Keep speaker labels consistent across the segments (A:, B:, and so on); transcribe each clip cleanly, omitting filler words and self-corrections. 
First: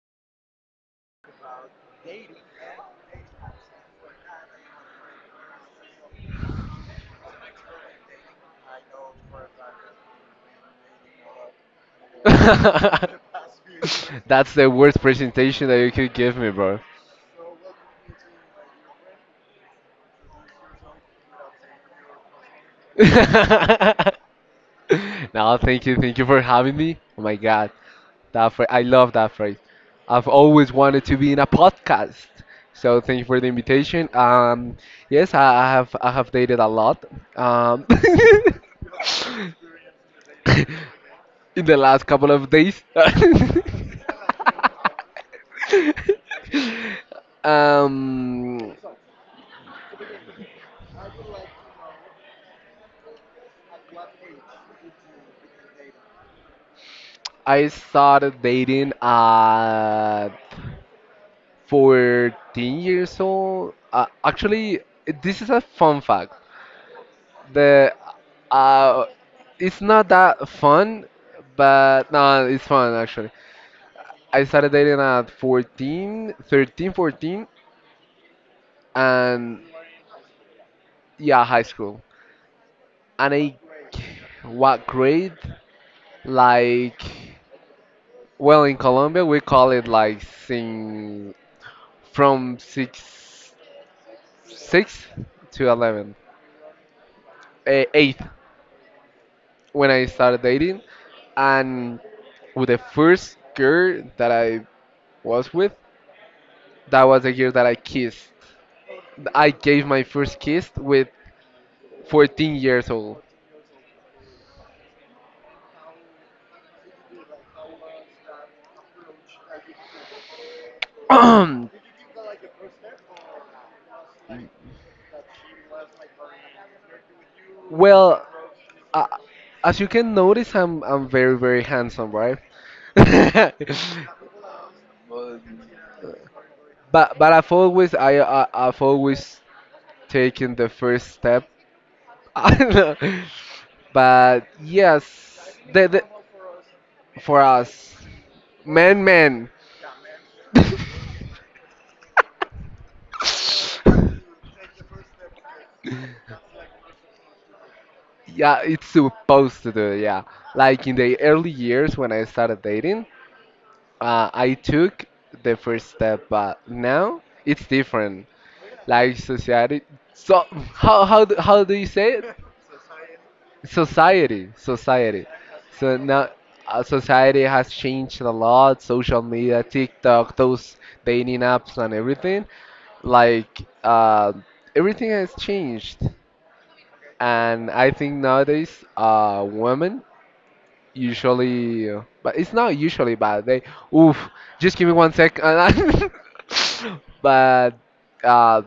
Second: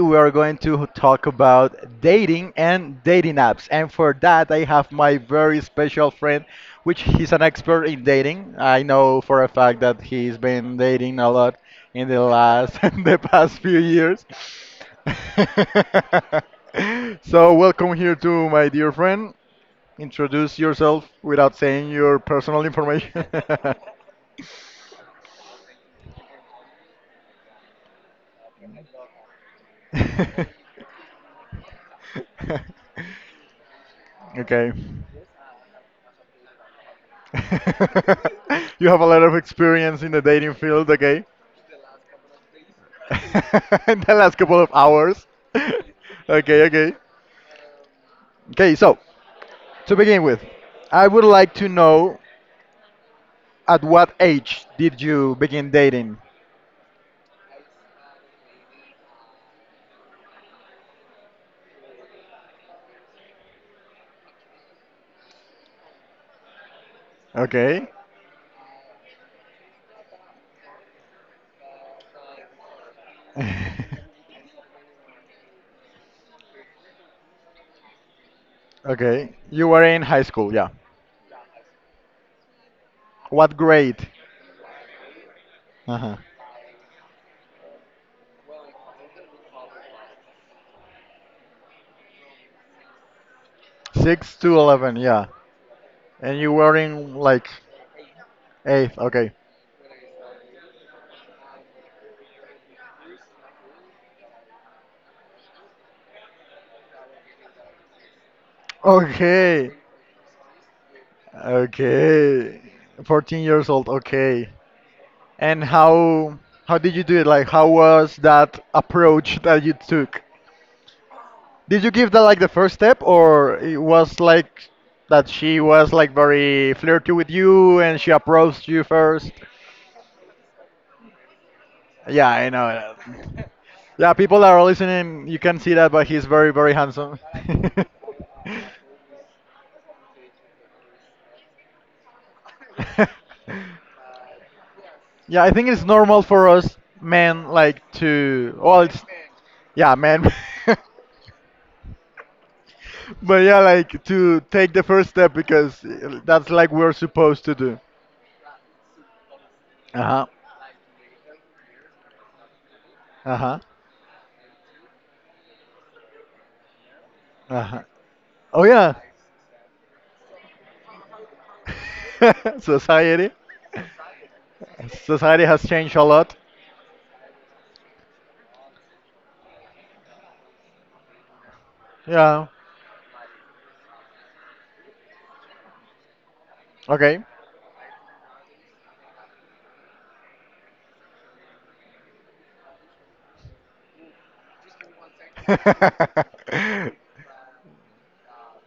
A: we are going to talk about dating and dating apps. And for that, I have my very special friend, which he's an expert in dating. I know for a fact that he's been dating a lot in the last in the past few years.
B: That's the worst presentation that you could give me, bro.
A: So welcome here to my dear friend. Introduce yourself without saying your personal information.
B: No, thank you for having me. Oh my god, that phrase, I love that phrase. I've always wanted to be in a podcast, so thank you for the invitation.
A: Okay.
B: Yes, I have dated a lot. Um,
A: You have a lot of experience in the dating field, okay?
B: in the last couple of days.
A: In the last couple of hours. Okay, okay.
B: um,
A: Okay, so to begin with, I would like to know at what age did you begin dating?
B: I started dating at 14 years old. Actually, this is a fun fact.
A: Okay.
B: The uh, it's not that fun, but no, it's fun actually. I started dating at 14, 13, 14,
A: Okay.
B: and
A: You were in high school, yeah.
B: yeah, high school. And I,
A: What grade?
B: what grade?
A: Uh-huh.
B: Like, well, in Colombia we call it like sing from six.
A: 6 to 11,
B: Six
A: yeah.
B: to 11,
A: And you were in like
B: eight
A: 8th, okay.
B: when I started dating. And with the first girl that I was with, that was the girl that I kissed. I
A: Okay.
B: gave my first kiss with 14
A: Okay.
B: years old.
A: 14 years old. Okay. And how did you do it? Like how was that approach that you took? Did you give that like the first step, or it was like that she was like very flirty with you and she
B: Well,
A: approached you
B: uh,
A: first?
B: as you can notice, I'm very, very handsome,
A: Yeah,
B: right?
A: I know.
B: but
A: Yeah, people that are listening, you can see that, but he's very, very handsome.
B: but I've always taken the first step. I know. But
A: Yeah, I
B: yes,
A: think it's normal for us
B: for
A: men like
B: us,
A: to, well,
B: man,
A: it's
B: man.
A: yeah, men. But yeah, like to take the first step because that's like we're supposed to do.
B: Yeah, it's supposed to do. Yeah,
A: Uh-huh.
B: like in the early years when I started dating,
A: Uh-huh.
B: I took the first step, but now it's
A: Uh-huh.
B: different.
A: Oh yeah.
B: Like society, so how do you say it?
A: Society.
B: Society,
A: Society has changed
B: so
A: a
B: now
A: lot.
B: society has changed a lot. Social media, TikTok, those dating apps and everything,
A: Yeah.
B: like, everything has changed.
A: Okay.
B: And I think nowadays, women usually, but it's not usually, but they oof just give me one sec. And but uh,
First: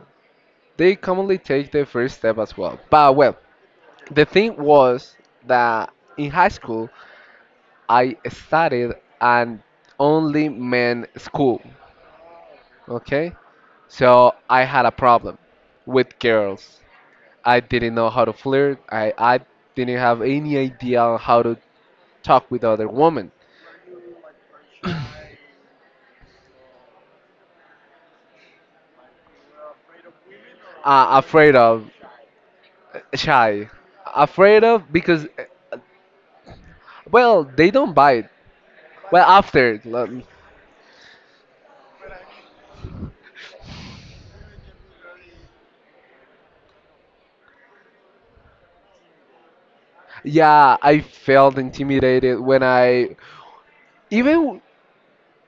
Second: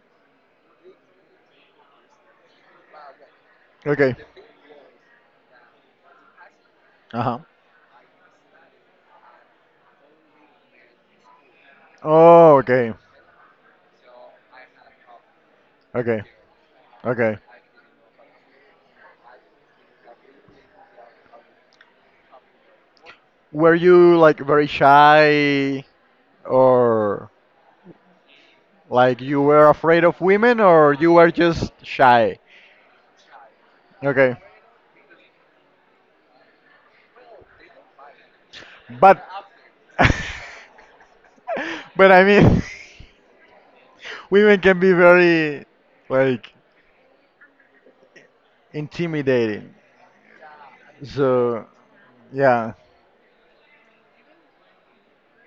B: they commonly take the first step as well, but well,
A: Okay.
B: the thing was that in high school
A: Uh-huh.
B: I studied an only men school,
A: Oh, okay.
B: okay? So I had a problem with
A: Okay.
B: girls.
A: Okay.
B: I didn't know how to flirt. I didn't have any idea on how to talk with other women.
A: Were you like very shy, or like you were afraid of women, or you
B: Uh,
A: were
B: afraid
A: just
B: of,
A: shy?
B: shy.
A: Okay.
B: Afraid of because, well, they don't bite. Well,
A: But
B: after,
A: but I mean women can be very like intimidating.
B: yeah, I felt
A: So,
B: intimidated when
A: yeah.
B: I, even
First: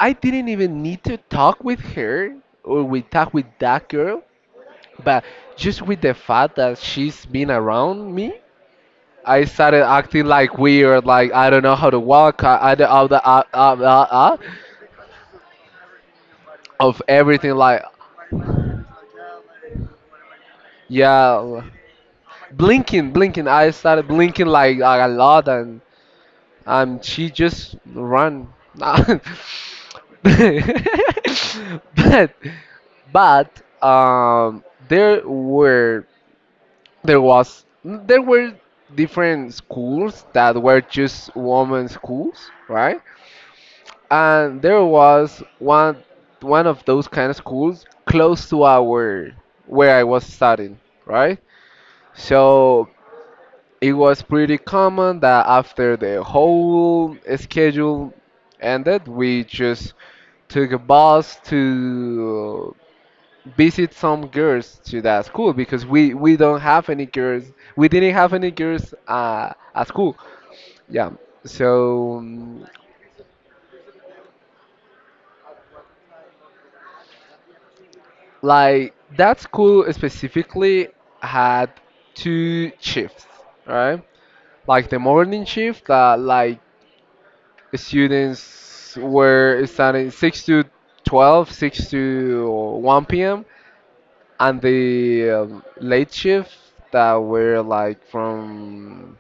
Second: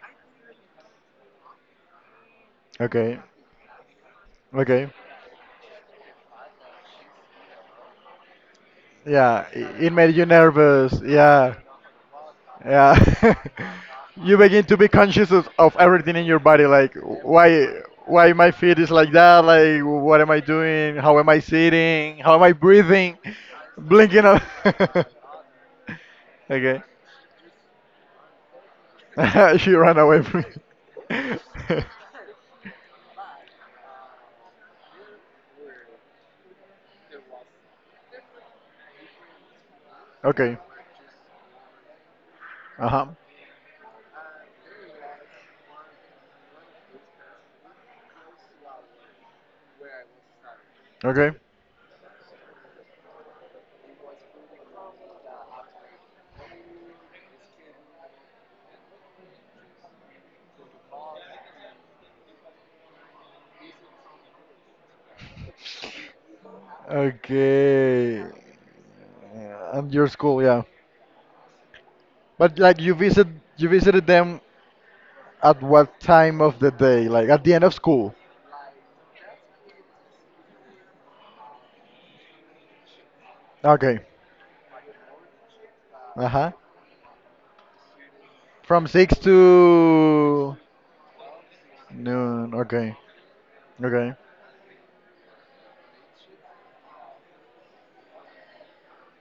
B: I didn't even need to talk with her, or we
A: Okay.
B: talk with that girl.
A: Okay.
B: But just with the fact that she's been around me, I
A: Yeah,
B: started
A: it made
B: acting
A: you
B: like
A: nervous.
B: weird, like I
A: Yeah.
B: don't know how to walk, I don't,
A: Yeah. you begin to be conscious of everything in your body, like
B: of everything,
A: why
B: like
A: why my feet is like that, like what am I doing? How am I
B: yeah,
A: sitting? How am I
B: blinking,
A: breathing?
B: blinking. I started
A: Blinking up.
B: blinking like a lot, and
A: okay.
B: she just run. but
A: she ran away from me.
B: but there were there was there were different schools that
A: okay.
B: were just women schools, right?
A: Uh-huh.
B: And there was one of those kind of schools close to our, where I was studying,
A: Okay.
B: right? So it was pretty common that after the whole schedule ended, we just took a bus to visit some girls to that school, because we don't have any girls we didn't
A: Okay.
B: have any girls at
A: And your
B: school.
A: school, yeah.
B: Yeah, so
A: But like you visited them at what time of the day? Like at the end of school.
B: like that school specifically had two shifts,
A: Okay.
B: right? Like the morning shift, that
A: Uh-huh.
B: like
A: From
B: students
A: 6
B: were starting 6
A: to
B: to 12, six to
A: noon. Okay.
B: 1 p.m.,
A: Okay.
B: and the late shift, that were like from,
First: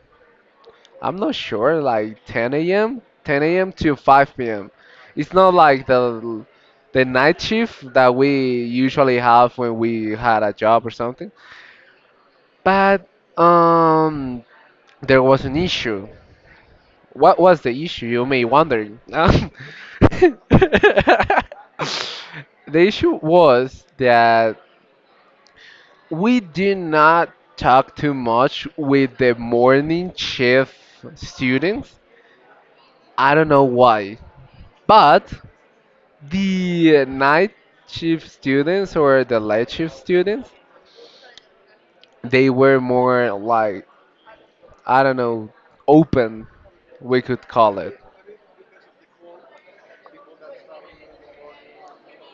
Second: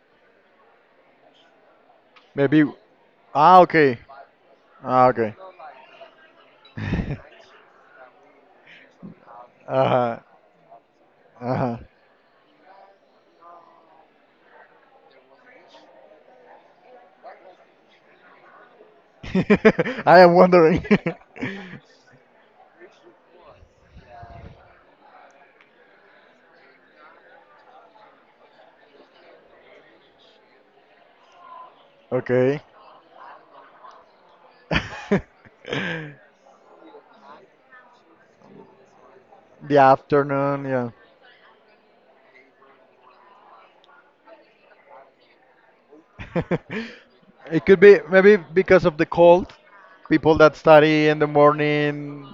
B: I'm not sure, like
A: Maybe.
B: 10 a.m., 10
A: Ah,
B: a.m. to
A: okay.
B: 5 p.m.
A: Ah,
B: It's
A: okay.
B: not like the night shift that we usually have when we
A: Uh-huh.
B: had a job or something.
A: Uh-huh.
B: But um, there was an issue. What was the issue? You may wonder. The
A: I am wondering.
B: issue was that we did not talk too much with the morning shift students.
A: Okay.
B: I don't know why, but the night shift students, or the light
A: The
B: shift students,
A: afternoon, yeah.
B: they were more like, I don't know, open, we could
A: It
B: call
A: could
B: it.
A: be maybe because of the cold. People that study in the morning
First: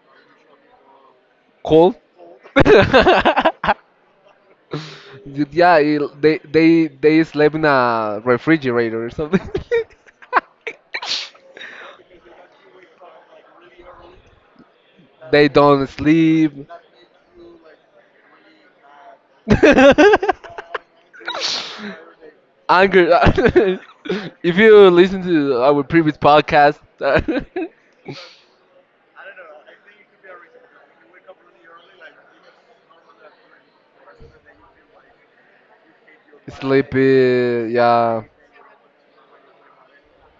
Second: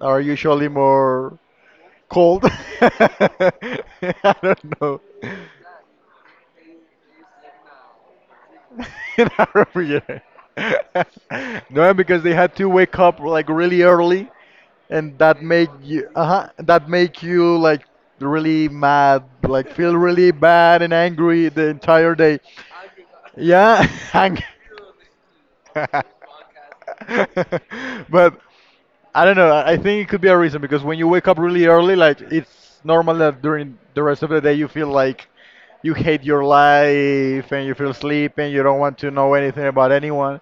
A: are usually more
B: Cold?
A: cold. I don't know.
B: Yeah, they sleep in a refrigerator or
A: in
B: something.
A: our refrigerator. no, because they had to wake up like really early, and that
B: They
A: make
B: don't
A: you uh-huh,
B: sleep.
A: that make you like really mad, like feel really bad and angry the entire day.
B: Anger.
A: Yeah, hang.
B: If you listen to our previous podcast,
A: but I don't know. I think it could be a reason because when you wake up really early, like it's normal that during the rest of the day you feel like you hate your life and
B: sleepy,
A: you feel
B: yeah,
A: sleepy and you don't want to know anything about anyone.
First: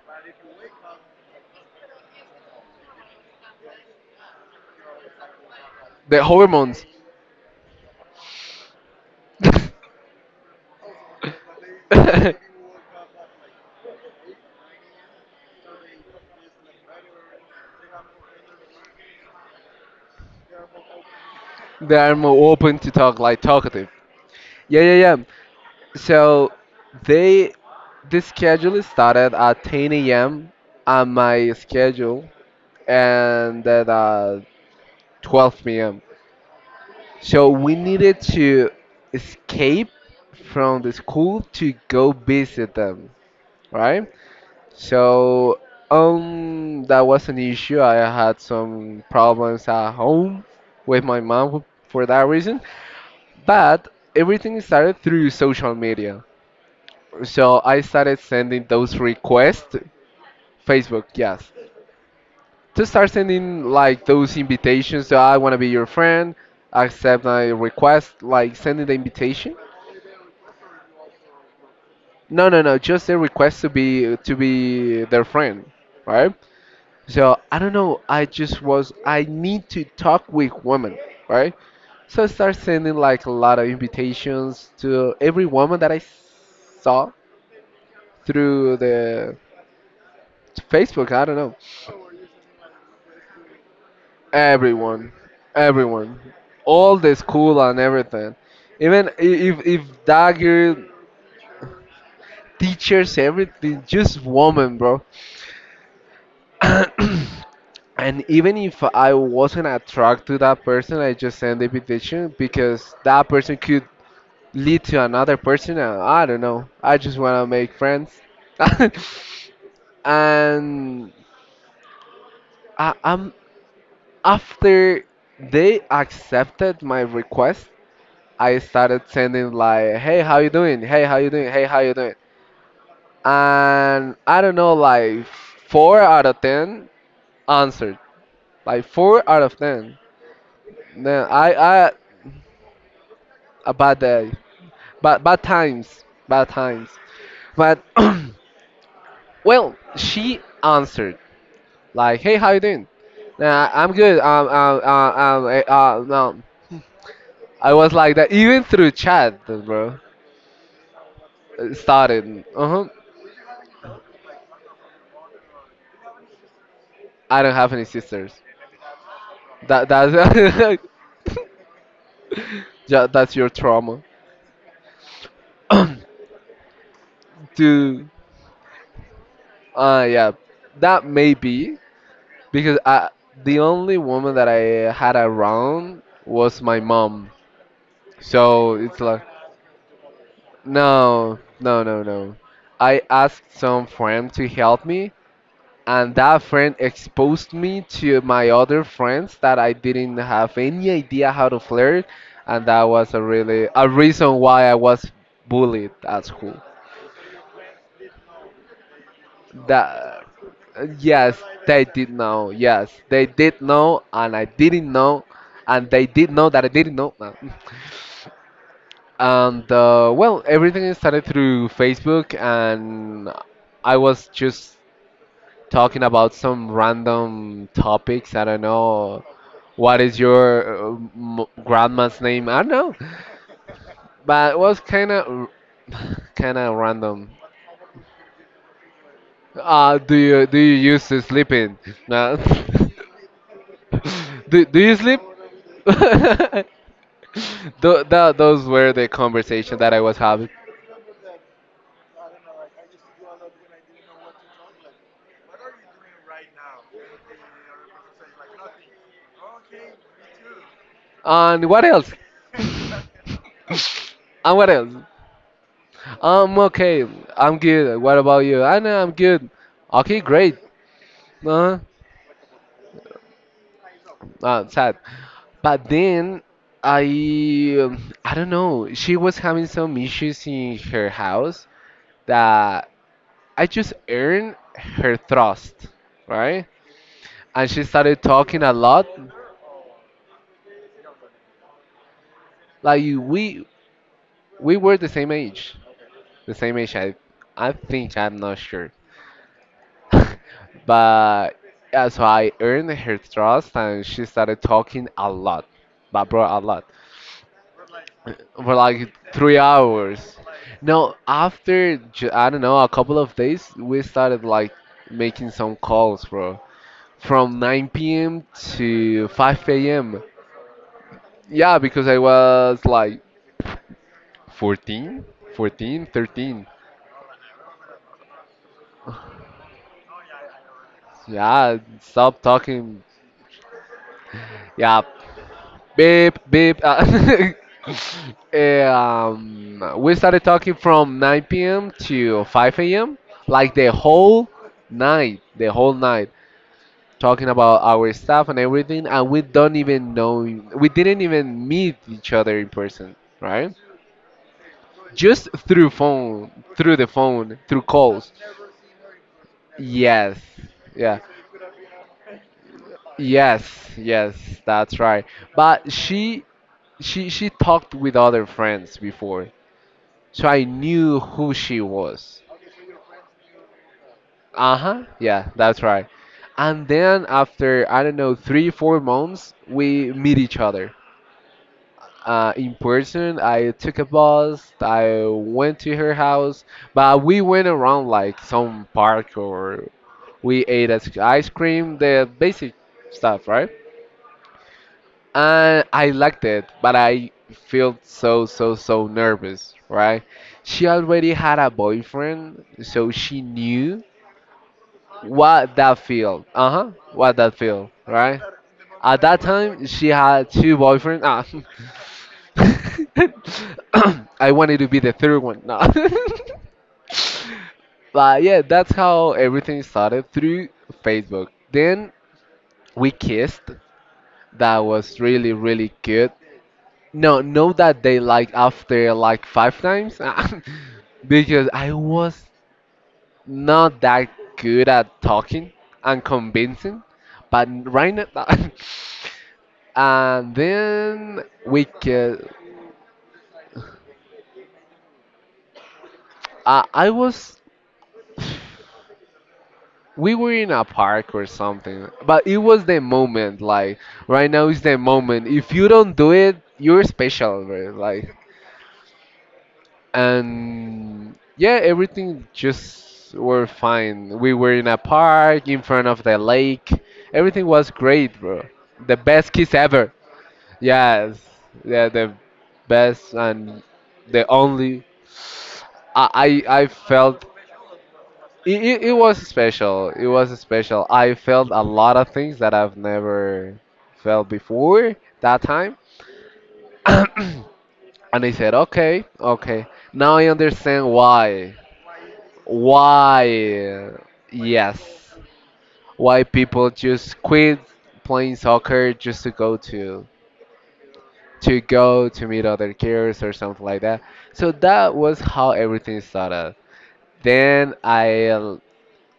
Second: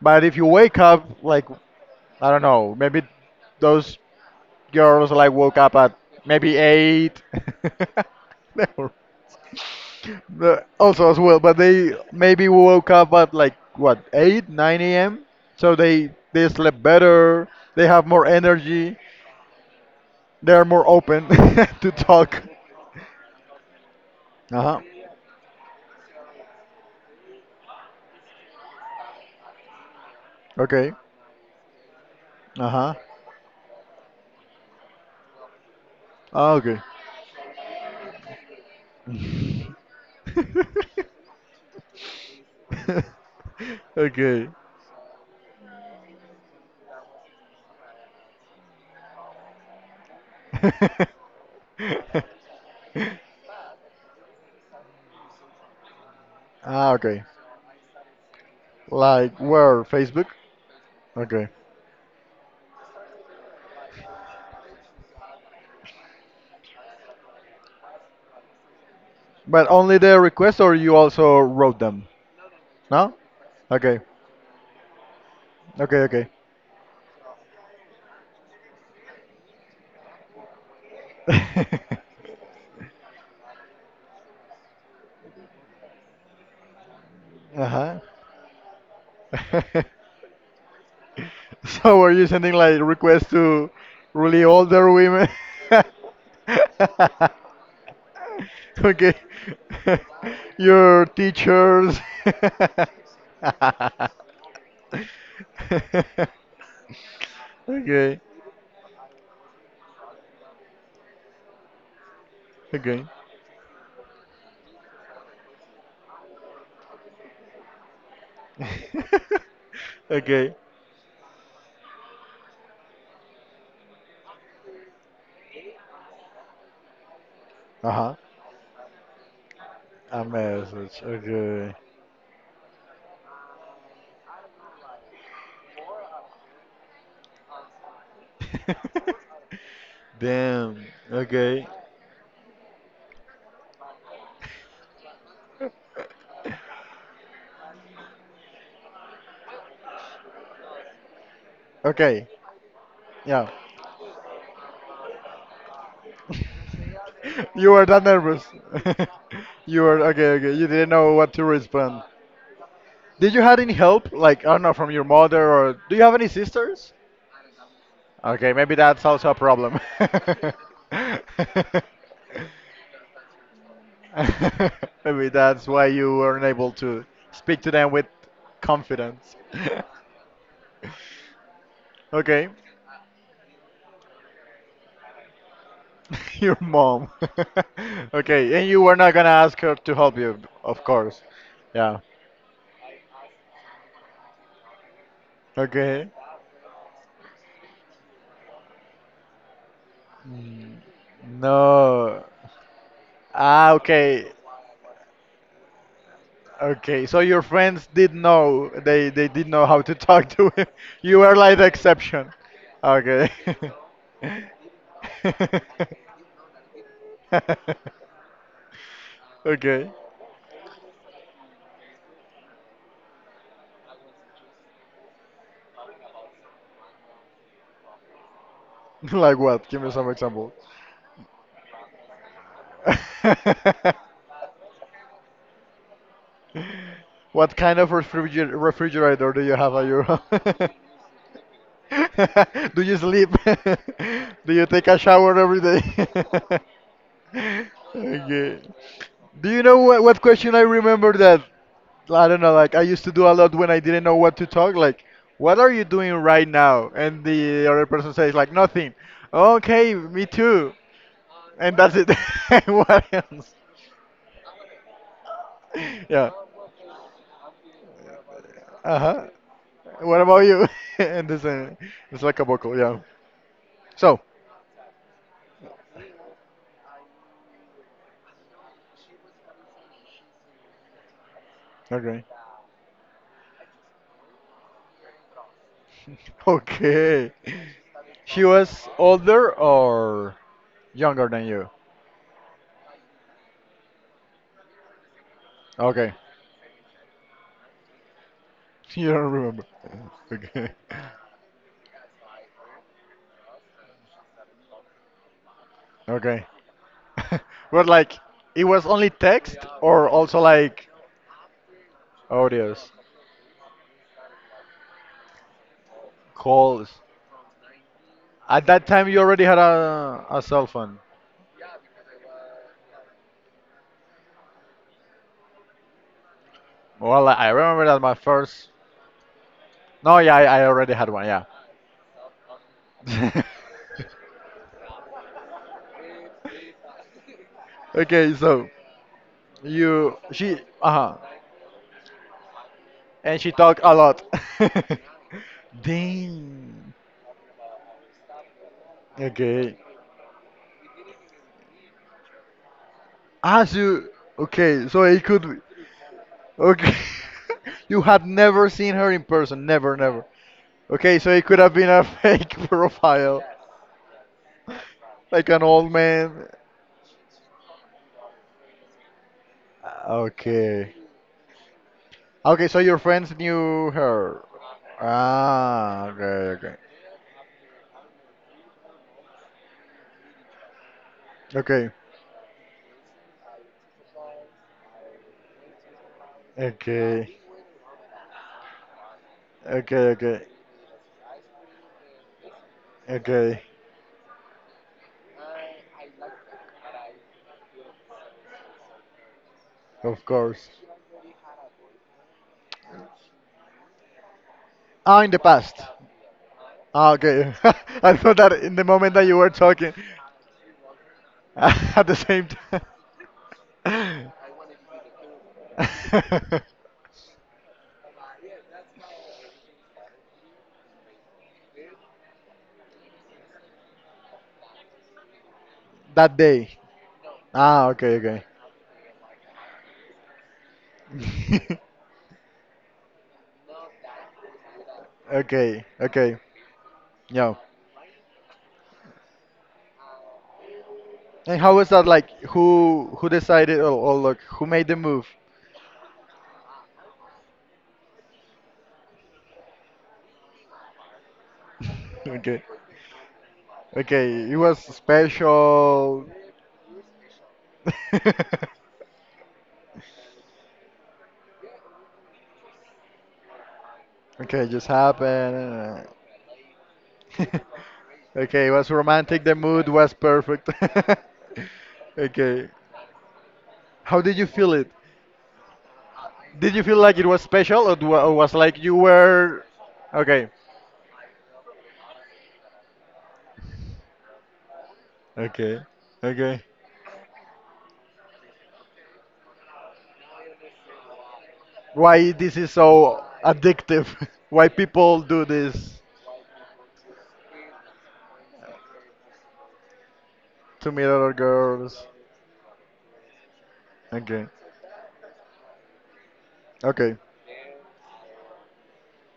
A: But if you wake up, like I don't know, maybe those girls like woke up at
B: the
A: maybe
B: hormones.
A: 8. No. The- also as well, but they
B: They
A: maybe woke up at like what, 8, 9 a.m. So they slept better. They have more energy. They are more open to
B: are
A: talk.
B: more open to talk, like talkative.
A: Uh huh.
B: Yeah, yeah, yeah. So they the schedule started at 10 a.m.
A: Okay.
B: and my schedule
A: Uh huh.
B: ended at 12 p.m.
A: Ah, okay.
B: So we needed to escape from the school to go visit them, right?
A: okay.
B: So that was an issue. I had some problems at home with my mom for that reason, but everything started through social media.
A: ah, okay.
B: So I started sending those
A: Like
B: requests.
A: where? Facebook?
B: Facebook,
A: Okay.
B: yes. To start sending like those invitations. So I want to be your friend. Accept my request. Like sending the invitation.
A: But only the request, or you also wrote them?
B: No, no, no. Just
A: No?
B: a request to
A: Okay.
B: be their friend,
A: Okay, okay.
B: right? So I don't know. I just was. I need to talk with women, right? So I start sending like a lot of invitations to every woman that I saw
A: uh huh.
B: through the Facebook. I don't know.
A: so, were you sending like requests to really older
B: Everyone,
A: women?
B: everyone, all the school and everything. Even
A: Okay.
B: if if dagger
A: Your teachers.
B: teachers, everything. Just woman, bro.
A: Okay.
B: And even if I wasn't attracted to that person, I just send the invitation because
A: Okay.
B: that person could lead to another person. And I don't know. I just wanna make friends.
A: Okay.
B: And I, I'm after they accepted my request,
A: Uh-huh.
B: I started sending like, "Hey,
A: A
B: how you doing?
A: message.
B: Hey, how you doing? Hey,
A: Okay.
B: how you doing?" And I don't know, like four out of ten answered. Like four out of ten.
A: Damn.
B: Then I,
A: Okay.
B: I a bad day, bad bad times, bad times. But well, she answered like,
A: Okay.
B: "Hey, how you doing?"
A: Yeah.
B: Nah, I'm good. No. I
A: You were
B: was
A: that
B: like that
A: nervous.
B: even through chat,
A: You
B: bro.
A: were okay, okay. You didn't know what to
B: It
A: respond.
B: started. Uh huh.
A: Did you had any help? Like, I don't know, from your mother or do you have any sisters?
B: I don't have any sisters.
A: Okay, maybe that's also a problem.
B: That that's Yeah, that's your trauma.
A: Maybe that's why you weren't able to speak to them with
B: Dude,
A: confidence.
B: yeah, that may be
A: Okay,
B: because I, the only woman that I had around
A: your
B: was my
A: mom.
B: mom.
A: Okay, and
B: So
A: you were
B: it's
A: not
B: like,
A: gonna ask her to help you, of course.
B: no, no,
A: Yeah.
B: no, no. I asked some friend to help me,
A: Okay.
B: and that friend exposed me to my other friends that I didn't have
A: Mm,
B: any idea how to flirt,
A: no.
B: and that was a really
A: Ah,
B: a
A: okay.
B: reason why I was bullied at school.
A: Okay, so your friends did know, they did know how to
B: That,
A: talk to him. You were
B: yes,
A: like the
B: they did
A: exception.
B: know. Yes, they
A: Okay.
B: did know, and I didn't know, and they did know that I didn't know. No. And
A: Okay.
B: well, everything started through Facebook, and I was just talking about some random topics. I don't know
A: Like what? Give me
B: what
A: some
B: is your
A: example.
B: grandma's name. I don't know, but it was kind of random.
A: What kind of refrigerator do you have at
B: Uh,
A: your
B: do
A: home?
B: you do you use to sleeping? No.
A: Do you sleep? Do
B: Do,
A: you
B: do
A: take
B: you
A: a
B: sleep?
A: shower every day?
B: Tho- tho-
A: Okay.
B: Those were the
A: Do you
B: conversation
A: know
B: that I was
A: what
B: having.
A: question I remember that I don't know, like I used to do a lot when I didn't know what to talk, like, what are you doing right now? And the other person says like nothing. Okay, me too.
B: And
A: And
B: what
A: that's it.
B: else?
A: What else?
B: And what else?
A: Yeah.
B: I'm okay, I'm good. What about you? I know I'm
A: Uh-huh.
B: good. Okay,
A: What about
B: great.
A: you? And this,
B: Uh,
A: it's like a buckle, yeah. So,
B: sad. But then I don't know. She was having some issues in her house
A: okay.
B: that I just earned her trust, right?
A: Okay.
B: And she started
A: She
B: talking a
A: was
B: lot.
A: older or younger than you?
B: Like we, We were the same age.
A: Okay.
B: The same age. I think I'm not sure.
A: You don't remember. Okay.
B: But yeah, so I earned her trust and she started talking a lot. But bro,
A: Okay.
B: a lot.
A: But like, it
B: For
A: was only
B: like
A: text
B: three
A: or
B: hours.
A: also like
B: No, after I don't know, a
A: audios,
B: couple of days, we started like making some calls, bro.
A: calls.
B: From 9 p.m.
A: At that time, you
B: to
A: already had
B: 5 a.m.
A: a cell phone.
B: Yeah, because I was like 14, 14, 13.
A: Well, I remember that my first. No, yeah, I already had one, yeah.
B: Yeah, stop talking. Yeah, beep, beep.
A: Okay, so
B: We
A: you
B: started
A: she
B: talking from
A: uh-huh.
B: 9 p.m. to 5 a.m.
A: And she
B: Like
A: talked a lot.
B: the whole night,
A: Dang.
B: talking about our stuff and everything. And we don't
A: Okay.
B: even know, we didn't even meet each other in person,
A: Ah,
B: right?
A: so okay, so
B: Just through phone,
A: okay.
B: through the phone, through
A: You had
B: calls.
A: never seen her in person, never, never.
B: Yes,
A: Okay,
B: yeah.
A: so it could have been a fake profile,
B: Yes, yes, that's right.
A: like an old
B: But she
A: man.
B: she she talked with other friends before. So I
A: Okay.
B: knew who she was.
A: Okay, so your friends knew her.
B: Uh huh. Yeah, that's right.
A: Ah, okay, okay.
B: And then after I don't know 3 or 4 months, we meet each other.
A: Okay.
B: In person, I took a bus. I went to her house, but
A: Okay.
B: we went around like some park, or
A: Okay, okay.
B: we ate ice cream, the basic stuff,
A: Okay.
B: right? And I liked it, but I felt so so so nervous, right?
A: Of course.
B: She already had a boyfriend, so she knew
A: Ah, in the
B: what
A: past.
B: that feel, uh-huh,
A: Ah,
B: what
A: okay.
B: that feel,
A: I thought
B: right?
A: that in the moment
B: At
A: that you
B: that
A: were
B: time
A: talking,
B: she had two boyfriends, ah.
A: at the same time,
B: I wanted to be the third one. No. But yeah, that's how everything started through Facebook. Then we kissed. That was really really good.
A: that day.
B: No, no,
A: Ah,
B: that
A: okay,
B: day,
A: okay.
B: like after like five times. Because I was not that good at talking
A: Okay,
B: and
A: okay.
B: convincing.
A: Yeah.
B: But right now. And then
A: And how
B: we
A: was that, like
B: could,
A: who decided, or like who made the move?
B: I was, we were in a park or something, but it
A: Okay.
B: was the moment. Like right
A: Okay, it
B: now
A: was
B: is the moment. If you don't
A: special.
B: do it, you're special, bro. Like and yeah, everything just were fine. We
A: Okay,
B: were in
A: just
B: a
A: happened.
B: park in front of the lake. Everything was great, bro.
A: Okay, it was
B: The
A: romantic.
B: best
A: The
B: kiss
A: mood
B: ever.
A: was perfect.
B: Yes, yeah, the
A: Okay.
B: best and
A: How did
B: the
A: you feel it?
B: only.
A: Did you
B: I
A: feel like it was
B: felt
A: special, or, do, or was like
B: It,
A: you
B: it, it was
A: were
B: special. It
A: okay?
B: was special. I felt a lot of things that I've never felt before that
A: Okay.
B: time.
A: Okay.
B: And I said, okay, okay. Now I understand why.
A: Why this is so addictive?
B: Why,
A: Why
B: yes.
A: people do this
B: Why people just quit playing soccer just to go to
A: to meet other
B: to
A: girls?
B: go to meet other girls or something like that.
A: Okay.
B: So that was how everything started.
A: Okay.
B: Then I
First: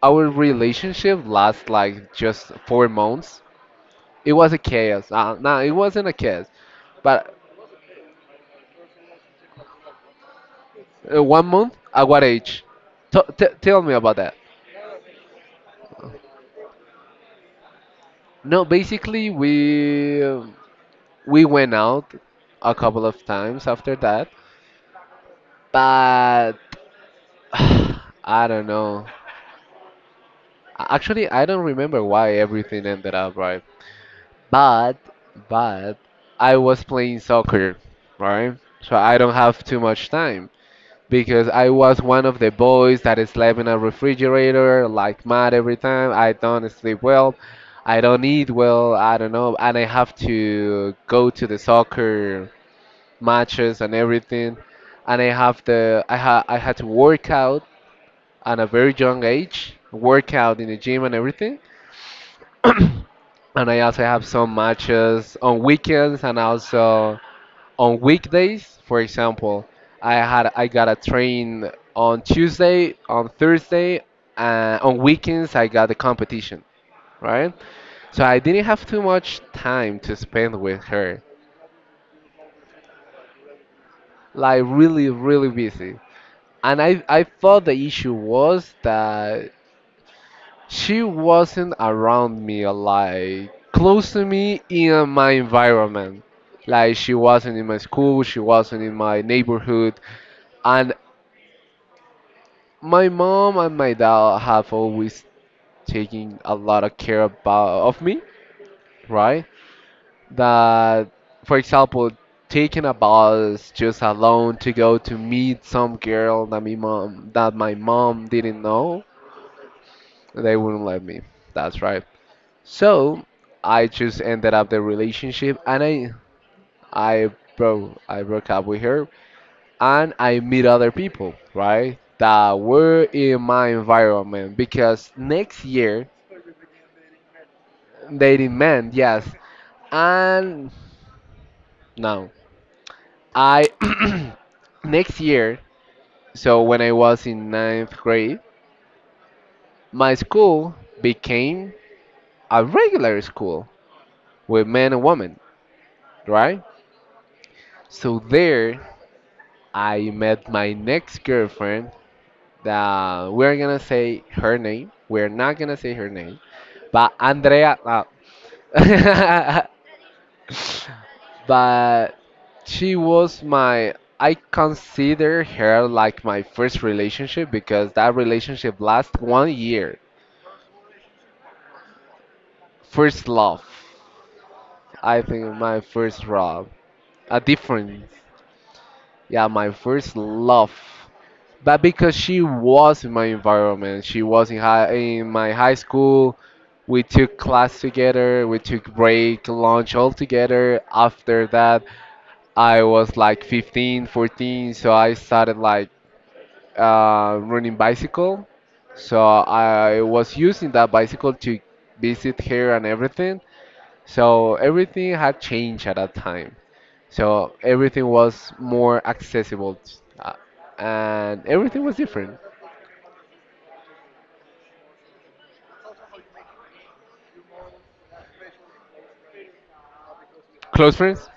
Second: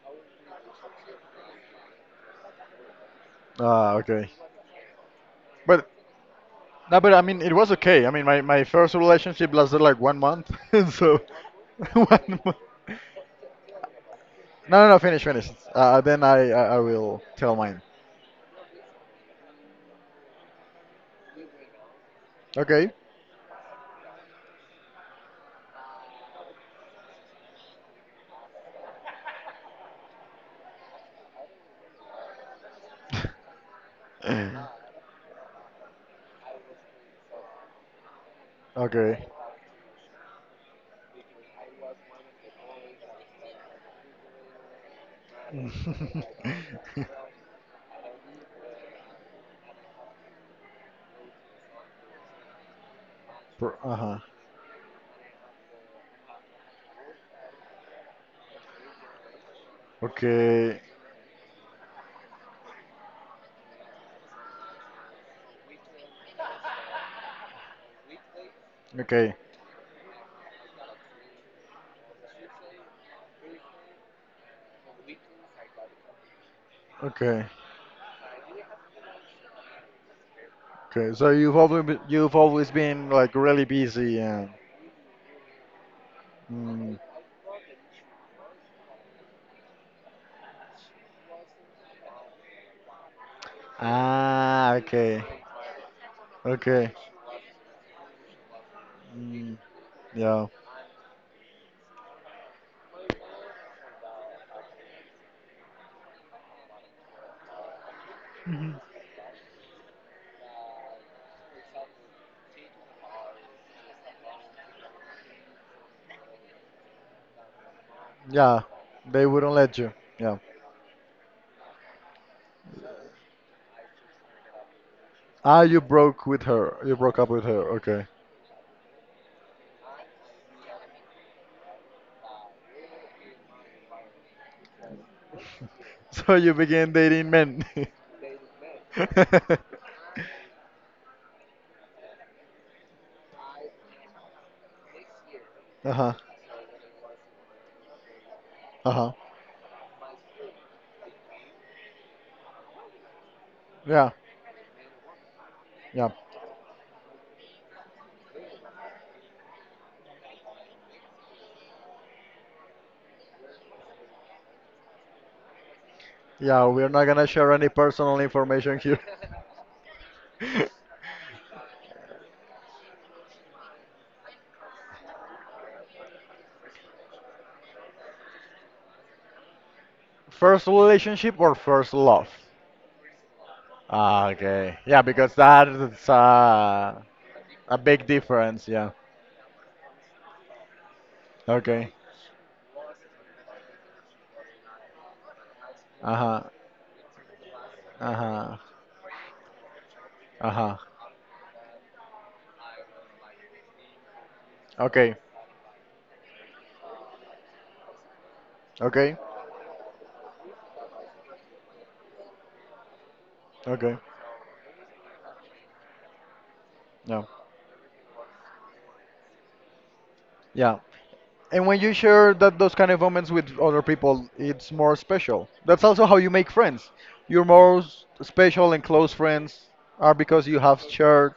B: Our relationship lasts like just 4 months.
A: Ah, okay.
B: It was a chaos. No, it
A: But
B: wasn't a chaos.
A: no, but I
B: But
A: mean, it was okay. I mean, my first relationship lasted like 1 month, so
B: 1 month, at what
A: 1 month.
B: age? Tell me about that.
A: No, no, no. Finish, finish. Then I will tell mine.
B: No, basically we we went out a
A: Okay.
B: couple of times after that, but I don't know. Actually, I don't remember why everything ended up right. But but I was playing soccer, right? So I
A: Okay.
B: don't have too much time, because I was one of the boys that slept in a refrigerator like mad every time. I don't sleep well. I don't eat well. I don't know. And I have to go to the soccer matches and
A: uh-huh.
B: everything. And I have the I ha I had to work out at a very young age, work out in the
A: Okay,
B: gym and everything. And I also have some matches on weekends and also on weekdays. For
A: okay,
B: example, I got a train on Tuesday, on Thursday, on weekends I got a competition,
A: okay,
B: right? So I didn't have too much time to spend with
A: okay.
B: her.
A: So you've always been like really busy, and
B: Like really, really busy. And
A: mm,
B: I thought the issue was that she wasn't around me or like close to me
A: ah,
B: in
A: okay,
B: my environment.
A: okay,
B: Like she wasn't in my school, she wasn't in my
A: mm,
B: neighborhood.
A: yeah,
B: And my mom and my dad have always taken a lot of care about of me, right? That, for example, taking a bus just alone to go to meet some girl that my mom
A: yeah.
B: didn't know,
A: They wouldn't let you. Yeah.
B: they wouldn't let me. That's right. So I just ended up the relationship,
A: Ah, you
B: and
A: broke with her. You broke up
B: I
A: with her.
B: broke
A: Okay.
B: I broke up with her, and I meet other people, right? That were in my environment because next year.
A: So you began dating men.
B: Dating man, yes. And no, I next year.
A: Uh-huh.
B: So when I was in ninth grade,
A: Uh-huh.
B: my school became a regular school
A: Yeah.
B: with men and women,
A: Yeah.
B: right? So there, I met my next girlfriend. That we're gonna say her name. We're not gonna say her name,
A: Yeah, we're not
B: but
A: gonna share any
B: Andrea.
A: personal information here.
B: But she was my, I consider her like my first relationship because that relationship lasted 1 year.
A: First relationship or first love?
B: First love.
A: Ah, okay. Yeah,
B: I
A: because
B: think my
A: that's
B: first love. A
A: a
B: difference.
A: big difference. Yeah.
B: Yeah, my first love. But
A: Okay.
B: because she was in my environment, she was in high in my high
A: Uh
B: school.
A: huh.
B: We took class
A: Uh
B: together,
A: huh.
B: we took break, lunch all
A: Uh huh.
B: together. After that, I was like 15, 14, so I
A: Okay.
B: started like running bicycle.
A: Okay.
B: So I was using that bicycle to visit here and everything.
A: Okay.
B: So everything had changed at that time.
A: Yeah.
B: So everything was more accessible, uh,
A: Yeah.
B: and
A: And when
B: everything
A: you
B: was
A: share
B: different.
A: that those kind of moments with other people, it's more special. That's also how you make friends. Your most special and close friends are because you have
B: Close friends,
A: shared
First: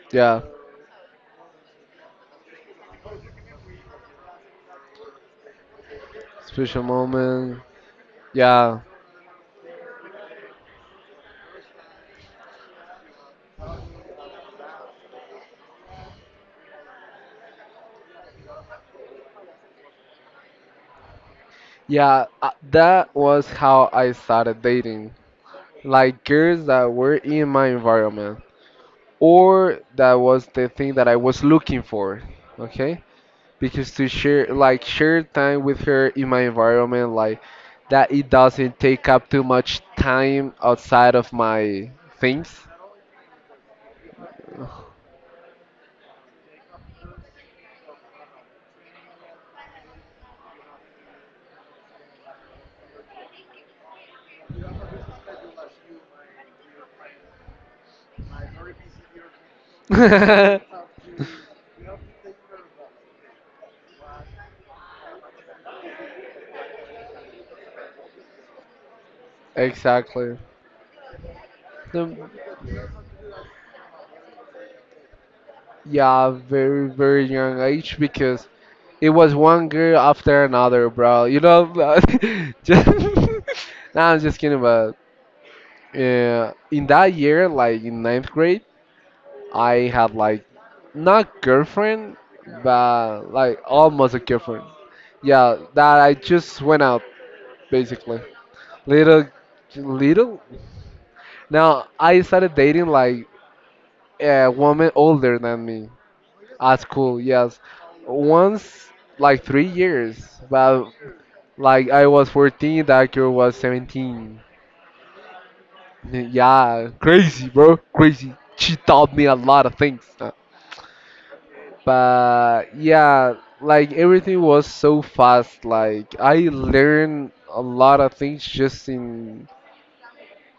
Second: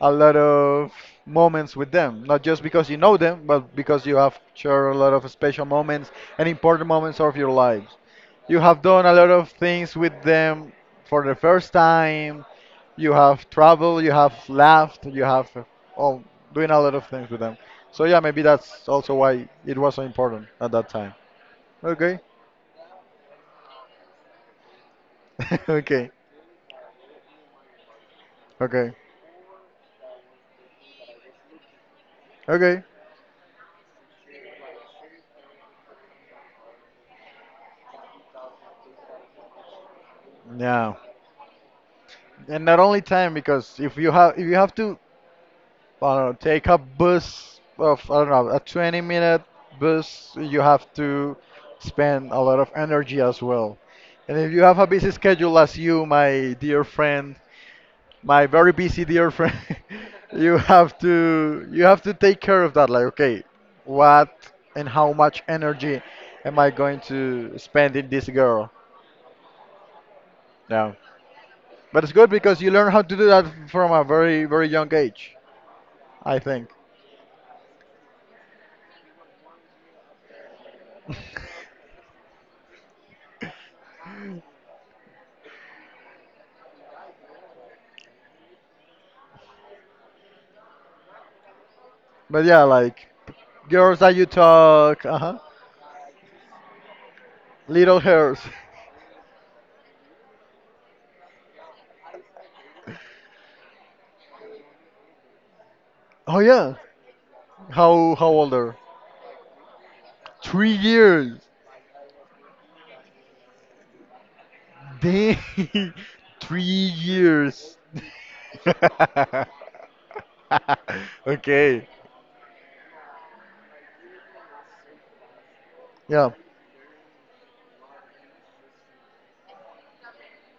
A: a lot
B: yeah.
A: of moments with them, not just because you know them, but because you have shared a lot of special moments and
B: Special
A: important moments of your
B: moment,
A: lives. You
B: yeah,
A: have done a lot of things with them for the first time. You have traveled, you have laughed, you have all doing a lot of things with them. So yeah, maybe that's also why it was so important at that time. Okay,
B: yeah. That was how I started dating,
A: okay,
B: like girls that were in my environment,
A: okay,
B: or that was the thing that I was looking for.
A: okay.
B: Okay, because to share time with her in my environment, like that, it doesn't take up too much time
A: Yeah,
B: outside of my things.
A: and not only time, because if you have to, I don't know, take a bus of, I don't know, a 20-minute bus, you have to spend a lot of energy as well. And if you have a busy schedule as you, my dear friend, my very busy dear friend, you have to you have to take care of that. Like, okay, what and how much energy am I going to spend in this girl?
B: Exactly.
A: Yeah. But it's
B: Um,
A: good because you learn how to do that from a very, very young age,
B: yeah,
A: I think.
B: very very young age, because it was one girl after another, bro, you know. Just nah, I'm just kidding, but yeah, in that year, like in ninth grade, I had like not girlfriend
A: But yeah, like
B: but like
A: girls
B: almost
A: that
B: a
A: you
B: girlfriend.
A: talk, uh-huh.
B: Yeah, that I just went out
A: Little
B: basically.
A: hairs.
B: Little, little. Now I started dating like a woman older than me
A: Oh yeah.
B: at school. Yes,
A: How older?
B: once like 3 years,
A: Three
B: but
A: years.
B: like I was 14, that girl was 17.
A: Dang. Three
B: Yeah, crazy, bro,
A: years.
B: crazy. She taught me a lot of things.
A: okay.
B: But yeah, like everything was so fast. Like
A: Yeah.
B: I learned a lot of things just in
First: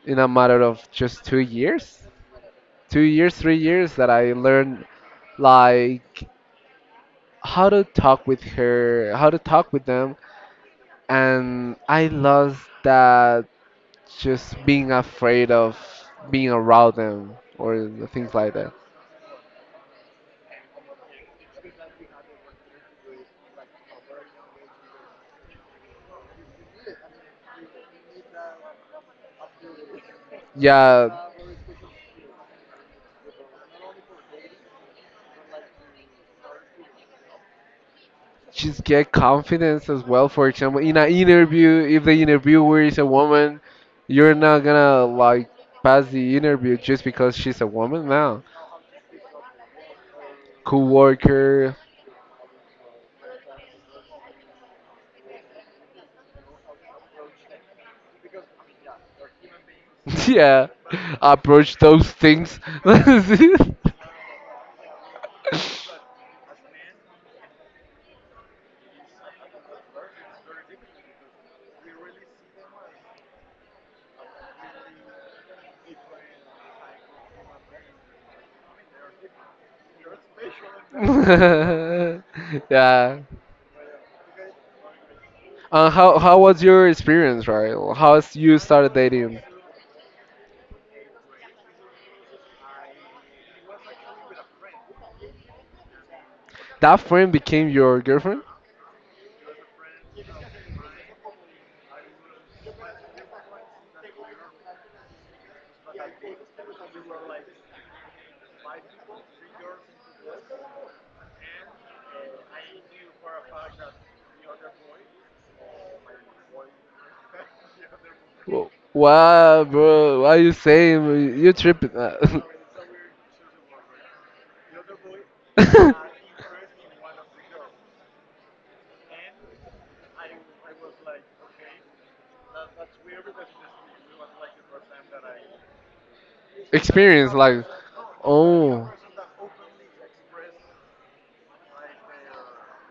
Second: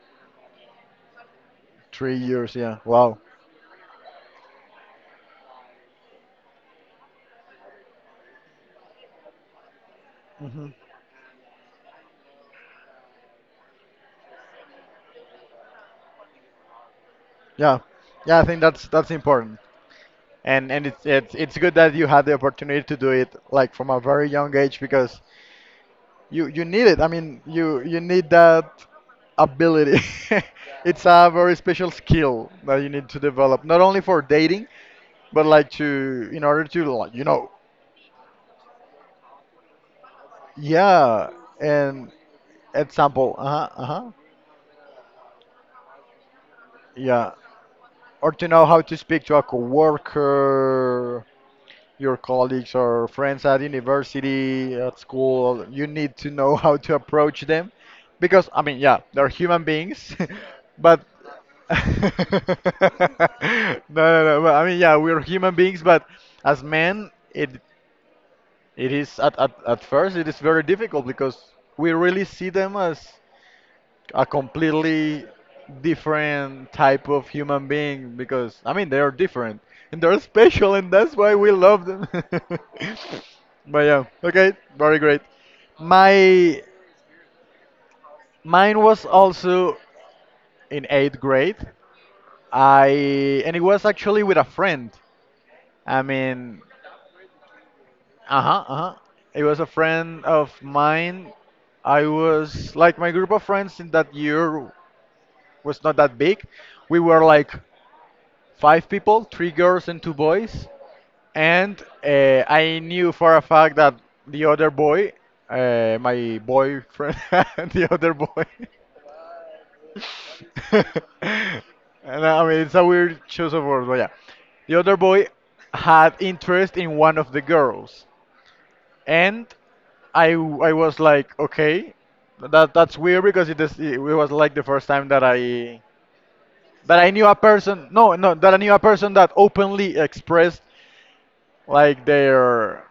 B: in a matter of just 2 years,
A: 3 years. Yeah.
B: two
A: Wow.
B: years, 3 years, that I learned like how to talk with her, how to talk with them,
A: hmm
B: and I lost that, just being afraid of being around them
A: Yeah.
B: or things
A: Yeah. I
B: like
A: think
B: that.
A: that's important. And it's good that you had the opportunity to do it like from a very young age because you need it. I mean, you need that ability. It's
B: Yeah,
A: a very special skill that you need to develop, not only for dating, but like to in order to like,
B: just get confidence as well. For example, in an
A: yeah,
B: interview, if
A: and
B: the interviewer is a
A: example,
B: woman,
A: uh-huh, uh-huh.
B: you're not gonna like pass the interview just
A: Yeah.
B: because she's a woman
A: Or
B: now.
A: to know how to speak to a coworker,
B: Coworker.
A: your colleagues or friends at university, at school. You need to know how to approach them because, I mean, yeah, they're human beings,
B: Yeah,
A: but
B: approach those things.
A: no, no, no. But, I mean, yeah, we're human beings, but as men, it is at first. It is very difficult because we really see them as a completely different type of human being because, I mean, they are different and they're special, and that's why we love them.
B: Yeah.
A: But yeah, okay, very great.
B: And how was
A: My
B: your experience, right? You
A: Mine
B: started
A: was
B: dating?
A: also in eighth grade. I and it was actually with a friend. I mean,
B: That friend became your girlfriend?
A: uh huh, uh huh. It was a friend of mine. I was like, my group of friends in that year was not that big. We were like five people, three girls and two boys. And I knew for a fact that the other boy, my boyfriend, the other boy.
B: Wh- Wow, bro, what are you saying? You tripping?
A: And, I mean, it's a weird choice of words, but yeah. The other boy had interest in one of the girls. And I was like, okay, that's weird because it was like the first time that I knew
B: Experience,
A: a
B: like,
A: person. No, no, that I knew a
B: oh,
A: person that openly expressed like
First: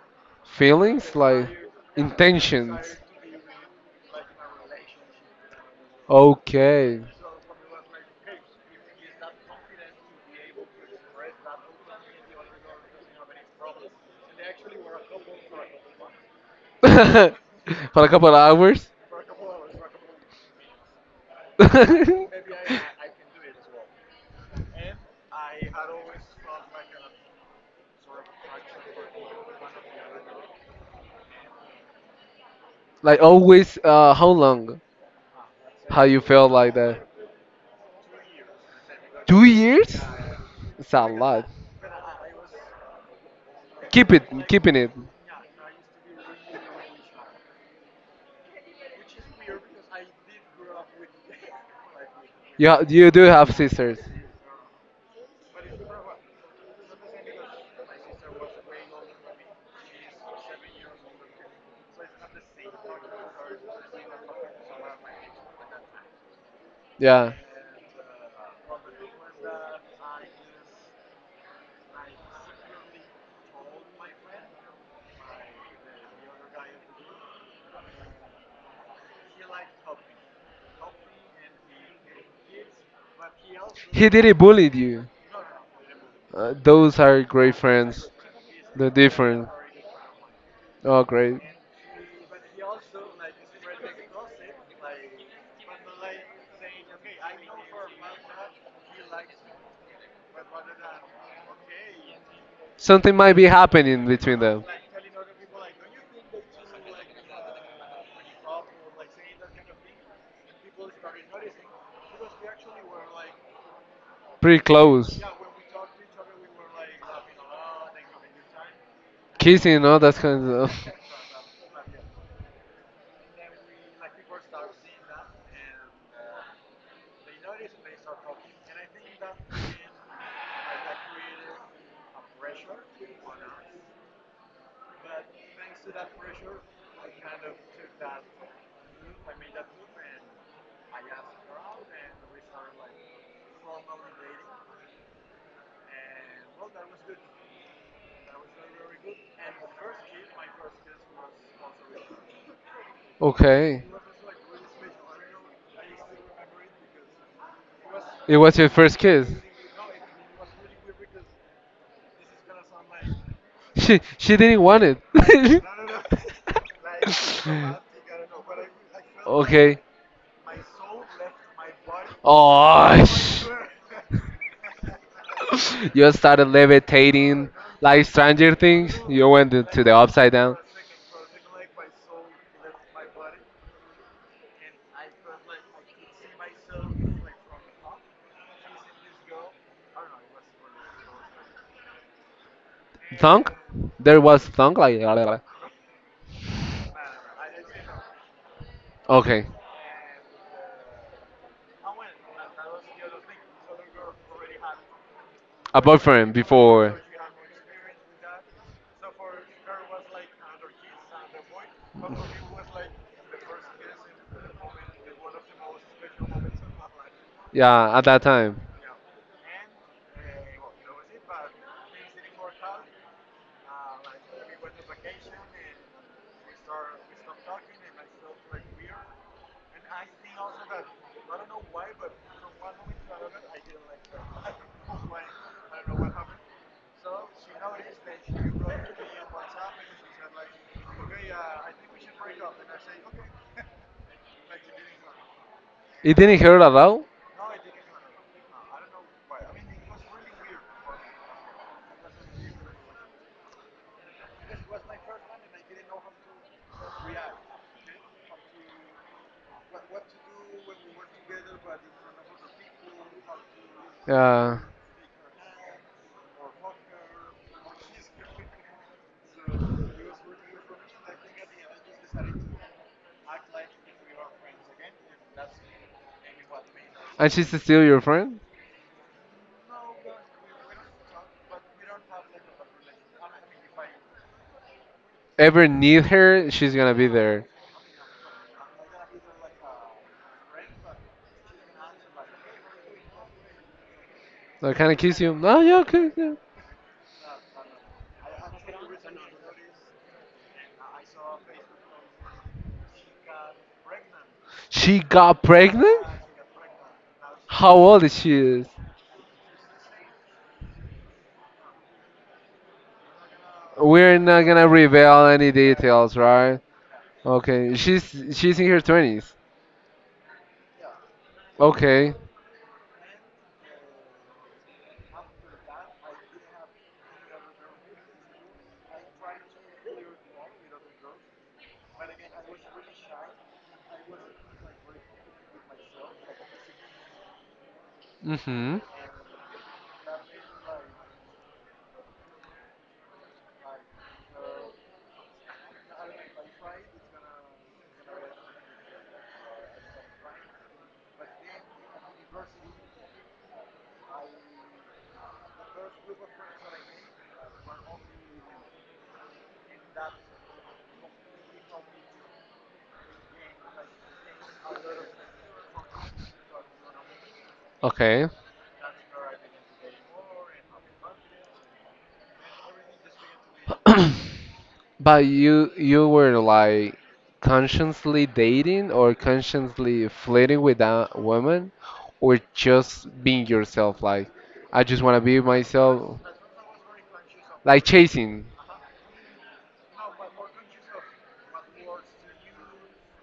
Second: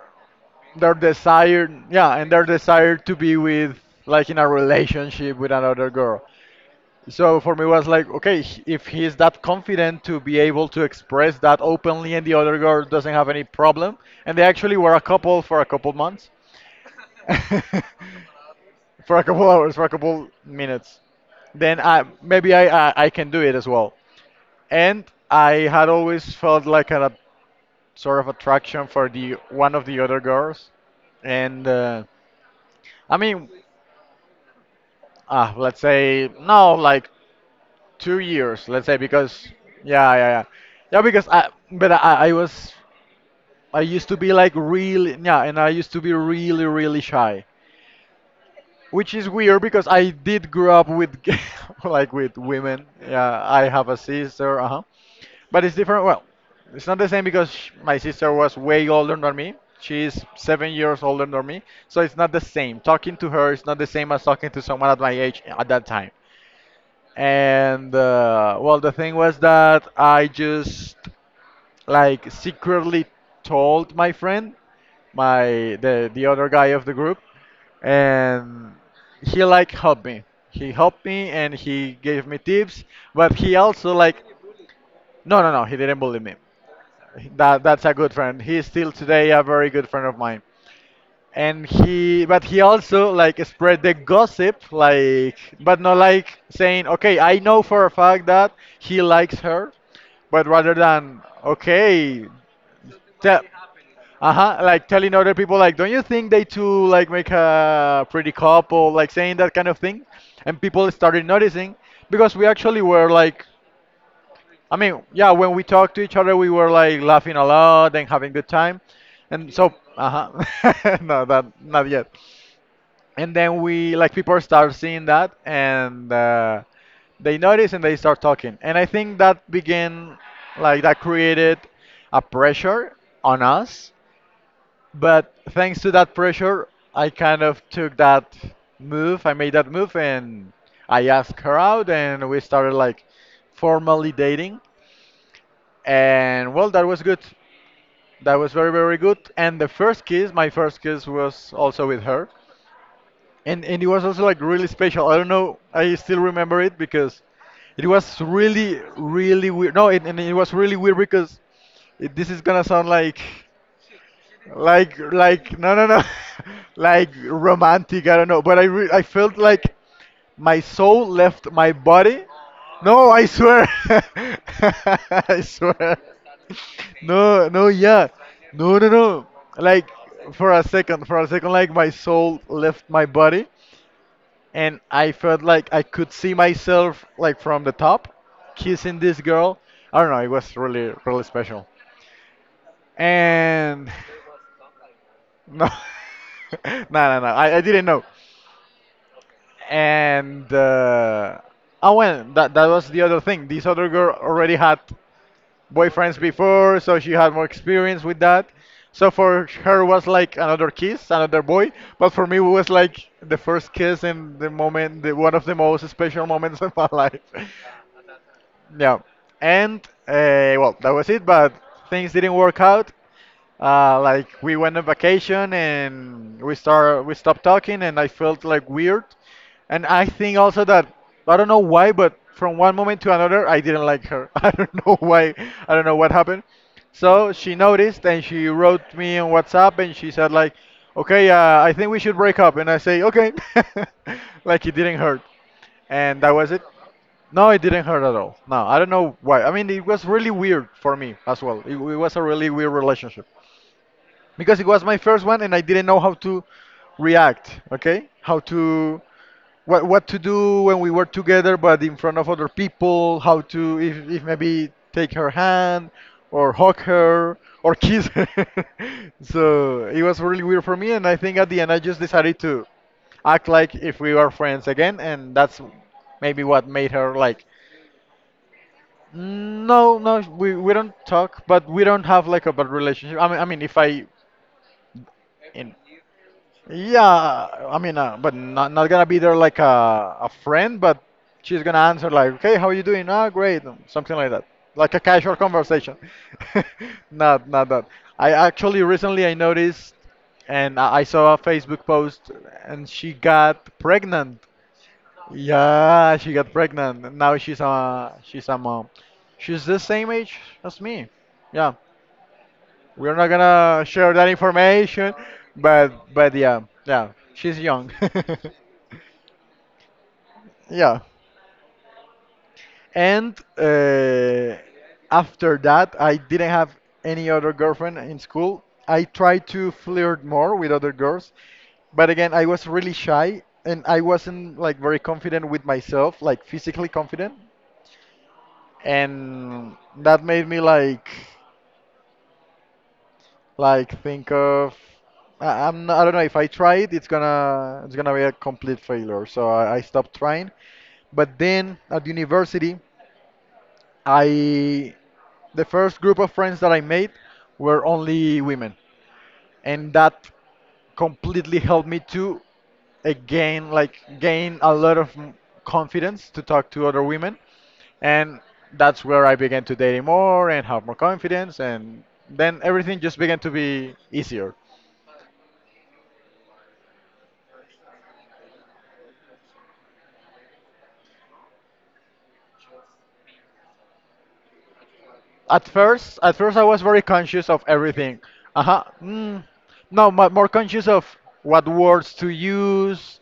A: their
B: feelings, like,
A: desire, yeah, and their
B: intentions.
A: desire to be with like in a relationship with another girl.
B: Okay.
A: So for me was like, okay, if he's that confident to be able to express that openly, and the other girl doesn't have any problem, and they actually were a couple for a couple months,
B: For a couple of hours.
A: for a couple hours, for a couple minutes, then I maybe I can do it as well. And I had always felt like a sort of attraction for the one of the other girls, and I
B: Like
A: mean,
B: always, how long?
A: let's
B: How you
A: say,
B: felt
A: no,
B: like that?
A: like 2 years, let's say,
B: Two
A: because
B: years?
A: yeah, yeah, yeah,
B: It's
A: yeah,
B: a
A: because
B: lot.
A: I was. I used
B: Keep
A: to be
B: it,
A: like
B: keeping it.
A: really, yeah, and I used to be really, really shy, which is weird because I did grow up with like with
B: You ha-
A: women.
B: you do
A: Yeah,
B: have
A: I have a
B: sisters.
A: sister, uh huh. But it's different. Well, it's not the same because sh my sister was way older than me. She's 7 years older than me. So it's not the same. Talking to her is not the same as talking to someone at my age at that time.
B: Yeah.
A: And well, the thing was that I just like secretly told my friend, my the other guy of the group, and he like helped me. He helped me and he gave me tips, but he also
B: He
A: like
B: didn't bully you.
A: no, no, no, he didn't bully me.
B: Those are great
A: That's a
B: friends.
A: good friend. He's
B: The
A: still today a
B: different.
A: very good friend of mine.
B: Oh, great.
A: And he, but he also like spread the gossip, like, but not like saying, "Okay, I know for a fact that he likes her." But rather than, "Okay,
B: Something might
A: tell
B: be happening between
A: uh-huh,"
B: them.
A: like telling other people like, "Don't you think they two like make a pretty couple?" Like saying that kind of thing. And people started noticing because we actually were like,
B: Pretty
A: I mean,
B: close.
A: yeah, when we talked to each other, we were like laughing a lot and having good time. And so,
B: Kissing, no? That's kind of.
A: uh-huh. No, that not yet. And then we like people start seeing that and they notice and they start talking. And I think that began, like that created a pressure on us. But thanks to that pressure, I kind of took that move. I made that move and I asked her out, and we started like formally dating. And well, that was good. That was very, very good. And the first kiss, my first kiss was also with her.
B: Okay.
A: And it was also like really special. I don't know, I still remember it because it was
B: It was your
A: really,
B: first kiss.
A: really weird. No, it, And it was really weird because this is gonna sound like
B: She didn't want it.
A: no, no, no, like romantic. I don't know, but I felt like
B: Okay.
A: my soul left my body.
B: Oh,
A: No, I
B: sh!
A: swear, I swear.
B: You started levitating
A: No, no,
B: like
A: yeah,
B: Stranger
A: no, no,
B: Things. You
A: no.
B: went to
A: Like
B: the upside down.
A: for a second, like my soul left my body, and I felt like I could see myself like from the top, kissing this girl. I don't know. It was really, really special.
B: Thunk?
A: And.
B: There was thunk like.
A: No, no, no, no. I didn't know.
B: Okay.
A: And oh well, that was the other thing. This other girl already had
B: A
A: boyfriends
B: boyfriend
A: before, so
B: before.
A: she had more experience with that. So for her was like another kiss, another boy. But for me, it was like the first kiss and one of the most special moments of my life.
B: Yeah, at that time.
A: Yeah, and well, that was it. But things didn't work out. Like we went on vacation, and we stopped talking, and I felt like weird. And I think also that I don't know why, but from one moment to another, I didn't like her. I don't know why. I don't know what happened. So she noticed and she wrote me on WhatsApp and she said like, "Okay, I think we should break up." And I say, "Okay," like it didn't hurt,
B: It
A: and that
B: didn't
A: was
B: hurt
A: it.
B: at all.
A: No, it didn't hurt at all. No, I don't know why. I mean, it was really weird for me as well. It was a really weird relationship because it was my first one, and I didn't know how to react. Okay, how to what to do when we were together, but in front of other people. How to, if
B: Uh,
A: maybe take her hand or hug her or kiss her. So it was really weird for me, and I think at the end I just decided to act like if we were friends again, and that's maybe what made her
B: and
A: like
B: she's still your friend.
A: no, no, we don't talk, but we don't have like a bad relationship. I mean, if
B: Ever
A: in,
B: need her, she's gonna be there.
A: yeah, I mean, but not not gonna be there like a friend, but she's gonna answer like, okay, how you doing? Ah, great, something like that,
B: So can
A: like
B: I
A: a
B: kiss you?
A: casual
B: No, yeah,
A: conversation.
B: okay. Yeah.
A: Not not that. I actually Recently I noticed, and I saw a Facebook post, and she got pregnant.
B: She got pregnant?
A: Yeah, she got pregnant. And Now
B: How old is she
A: she's a
B: is?
A: mom. She's the same age as me. Yeah, we're not gonna share
B: We're
A: that
B: not gonna
A: information,
B: reveal any details,
A: but
B: right?
A: yeah, yeah, she's
B: Okay,
A: young.
B: she's in her twenties.
A: Yeah.
B: Okay.
A: And after that, I didn't have any other girlfriend in school. I tried to flirt more with other girls, but again, I was really shy and I wasn't like very confident with myself, like physically confident.
B: Mm-hmm.
A: And that made me like think of I'm not, I don't know if I try it, it's gonna be a complete failure. So I stopped trying, but then at university I the first group of friends that I made were only women, and that completely helped me to again like gain a lot of confidence to talk to other women.
B: Okay.
A: And that's where I began to date more and have more confidence, and then everything just began to be easier.
B: But you were like consciously dating or consciously flirting with that woman, or just being yourself, like I just want to be
A: At first,
B: myself,
A: at first I was very conscious of
B: like
A: everything.
B: chasing.
A: uh-huh mm, no, more conscious of what words to use,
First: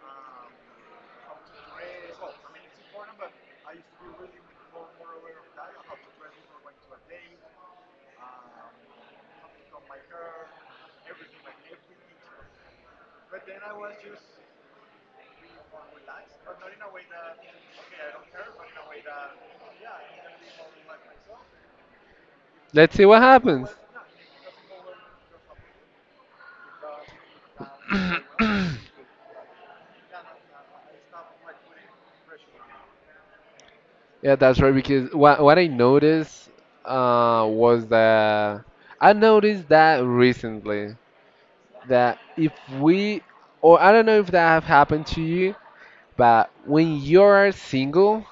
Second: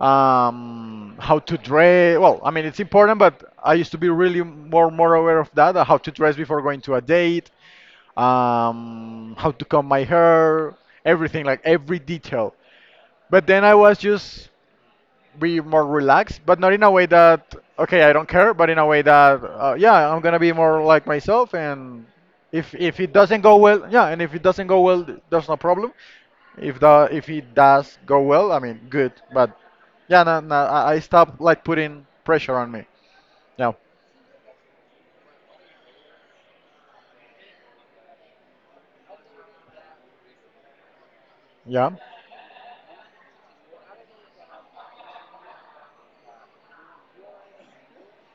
A: how to dress. Well, I mean, it's important, but I used to be really more aware of that. How to dress before going to a date, how to comb my hair, everything, like every detail. But then I was just be more relaxed, but not in a way that okay, I don't care, but in a way that yeah, I'm gonna be more like myself, and
B: Let's
A: if
B: see
A: it
B: what
A: doesn't go
B: happens.
A: well, yeah, and if it doesn't go well, there's no problem. If the if it does go well, I mean, good, but yeah, no, no, I stopped like putting pressure on me. Yeah,
B: Yeah, that's right, because what I noticed, was that I noticed that recently,
A: yeah.
B: that if we, or I don't know if that have happened to you, but when you're single,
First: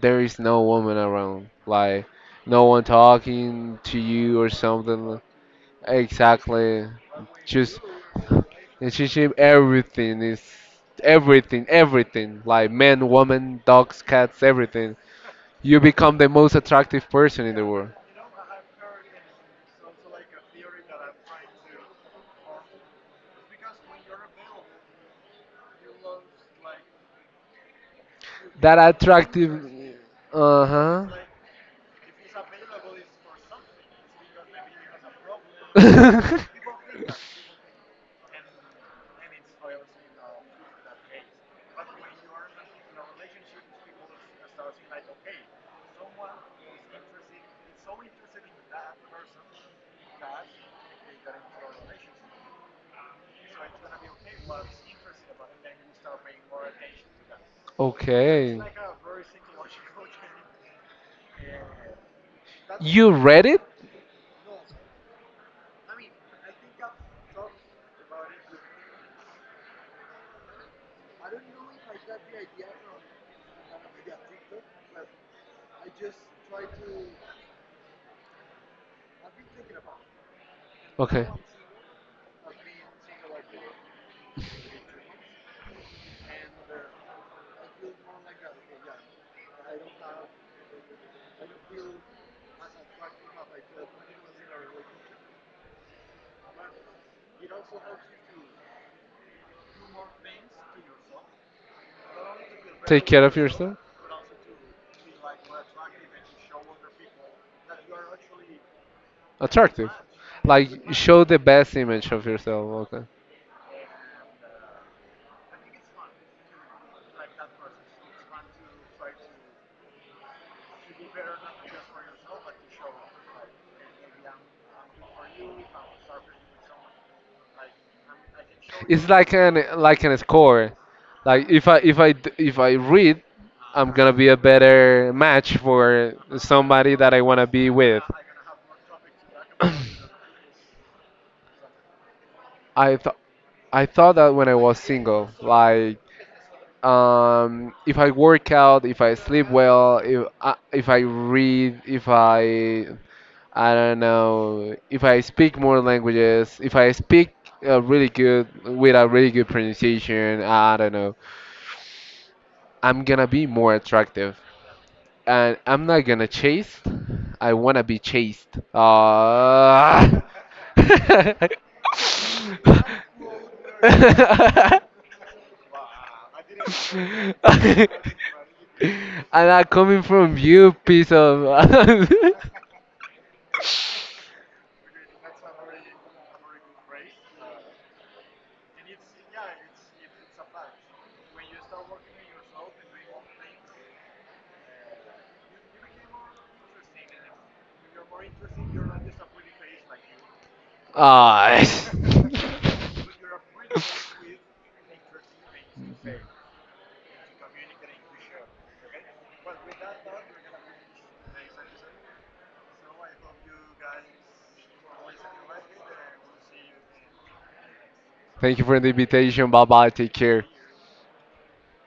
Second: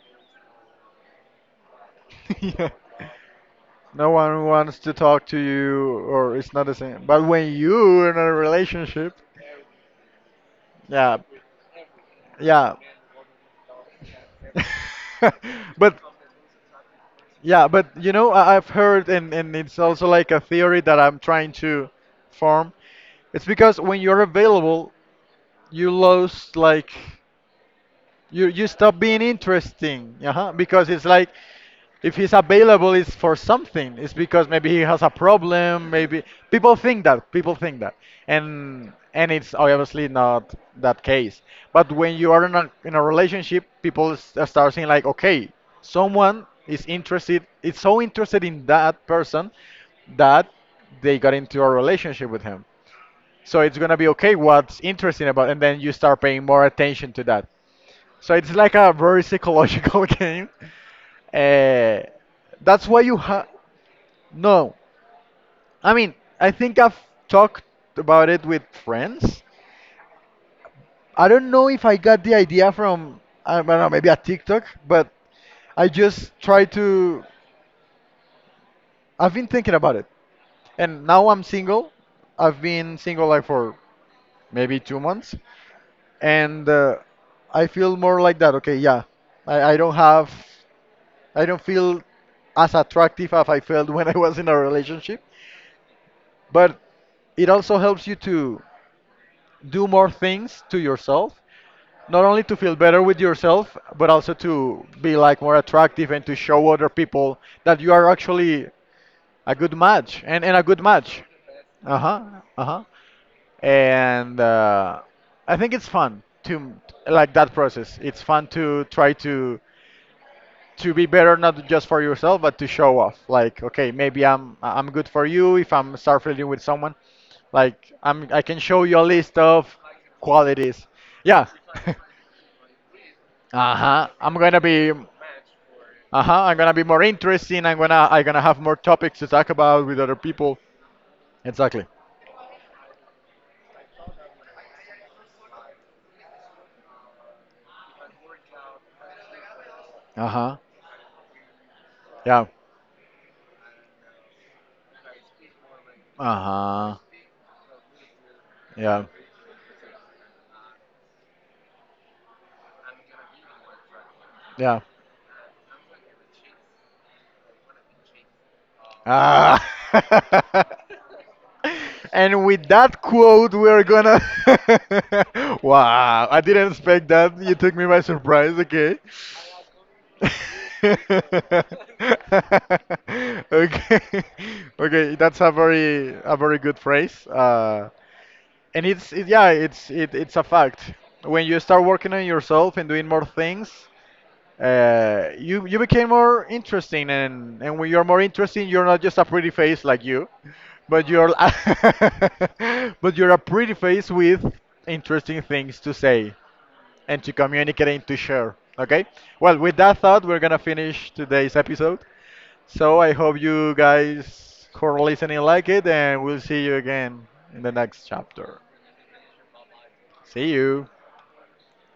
B: there is no woman around. Like no
A: Yeah.
B: one talking to
A: No
B: you
A: one
B: or
A: wants to
B: something.
A: talk to you, or it's not the
B: Exactly.
A: same. But when
B: Just
A: you're in a relationship,
B: relationship everything is,
A: yeah,
B: everything, everything. Like
A: yeah.
B: men, women, dogs, cats, everything. You
A: But
B: become the most attractive person in the
A: yeah, but
B: world.
A: you know, I've heard, and it's also like a theory that I'm trying to form. It's because when you're available, you lose like you
B: That
A: stop being
B: attractive,
A: interesting, uh-huh, because it's
B: uh-huh.
A: like, if he's available, it's for something. It's because maybe he has a problem, maybe. People think that. And it's obviously not that case. But when you are in in a relationship, people start saying like, okay, someone is interested. It's so interested in that person that they got into a relationship with him, so it's gonna be okay, what's interesting about, and then you start paying more attention to that. So it's
B: Okay.
A: like a very psychological game, uh, that's why
B: You
A: you
B: read
A: have.
B: it?
A: No, I mean, I think I've talked about it with friends. I don't know if I got the idea from, I don't know, maybe a TikTok, but I just try to. I've been thinking about it. And
B: Okay.
A: now I'm single. I've been single like for maybe 2 months. And I feel more like that. Okay, yeah. I don't have. I don't feel as attractive as I felt when I was in a relationship, but it also helps you to do more things to yourself, not only to feel better
B: Take
A: with
B: care of yourself.
A: yourself, but also to be like more attractive and to show other people that you are actually a good
B: Attractive.
A: match and a
B: Like
A: good
B: show
A: match.
B: the best image
A: Uh-huh,
B: of
A: uh-huh.
B: yourself. Okay.
A: And I think it's fun to like that process. It's fun to try to be better, not just for yourself, but to show off like, okay, maybe I'm good for you if I'm start flirting with someone. Like I can show you a
B: It's
A: list of
B: like an score.
A: qualities. Yeah.
B: Like if I if I if I read, I'm
A: Uh-huh,
B: gonna be
A: I'm
B: a
A: gonna be
B: better match for
A: uh-huh, I'm gonna be
B: somebody
A: more
B: that I wanna
A: interesting.
B: be
A: I'm
B: with.
A: gonna I'm gonna have more topics to talk about with other people. Exactly.
B: I th I thought that when I was single, like if I work out, if I sleep well,
A: Uh-huh,
B: if I read, if
A: yeah,
B: I, I don't know, if I speak more languages, if I
A: uh-huh,
B: speak really good with
A: yeah,
B: a really good pronunciation, I don't know, I'm gonna be more attractive,
A: yeah,
B: and I'm not gonna chase. I wanna be chased.
A: ah.
B: Ah. And
A: And with that quote, we're gonna. Wow, I didn't expect that. You took me by surprise, okay?
B: I'm coming from you, piece of.
A: Okay, okay, that's a very good phrase. And it's yeah, it's it's a fact. When you start working on yourself and doing more things, you you became more interesting. And when you're more interesting, you're not just a pretty face like you, but you're
B: Ah.
A: but you're a pretty face with interesting things to say and to communicate and to share. Okay, well, with that thought, we're gonna finish today's episode. So I hope you guys who are listening like it, and we'll see you again in the next
B: Thank
A: chapter.
B: you for the invitation. Bye bye. Take care.
A: See you.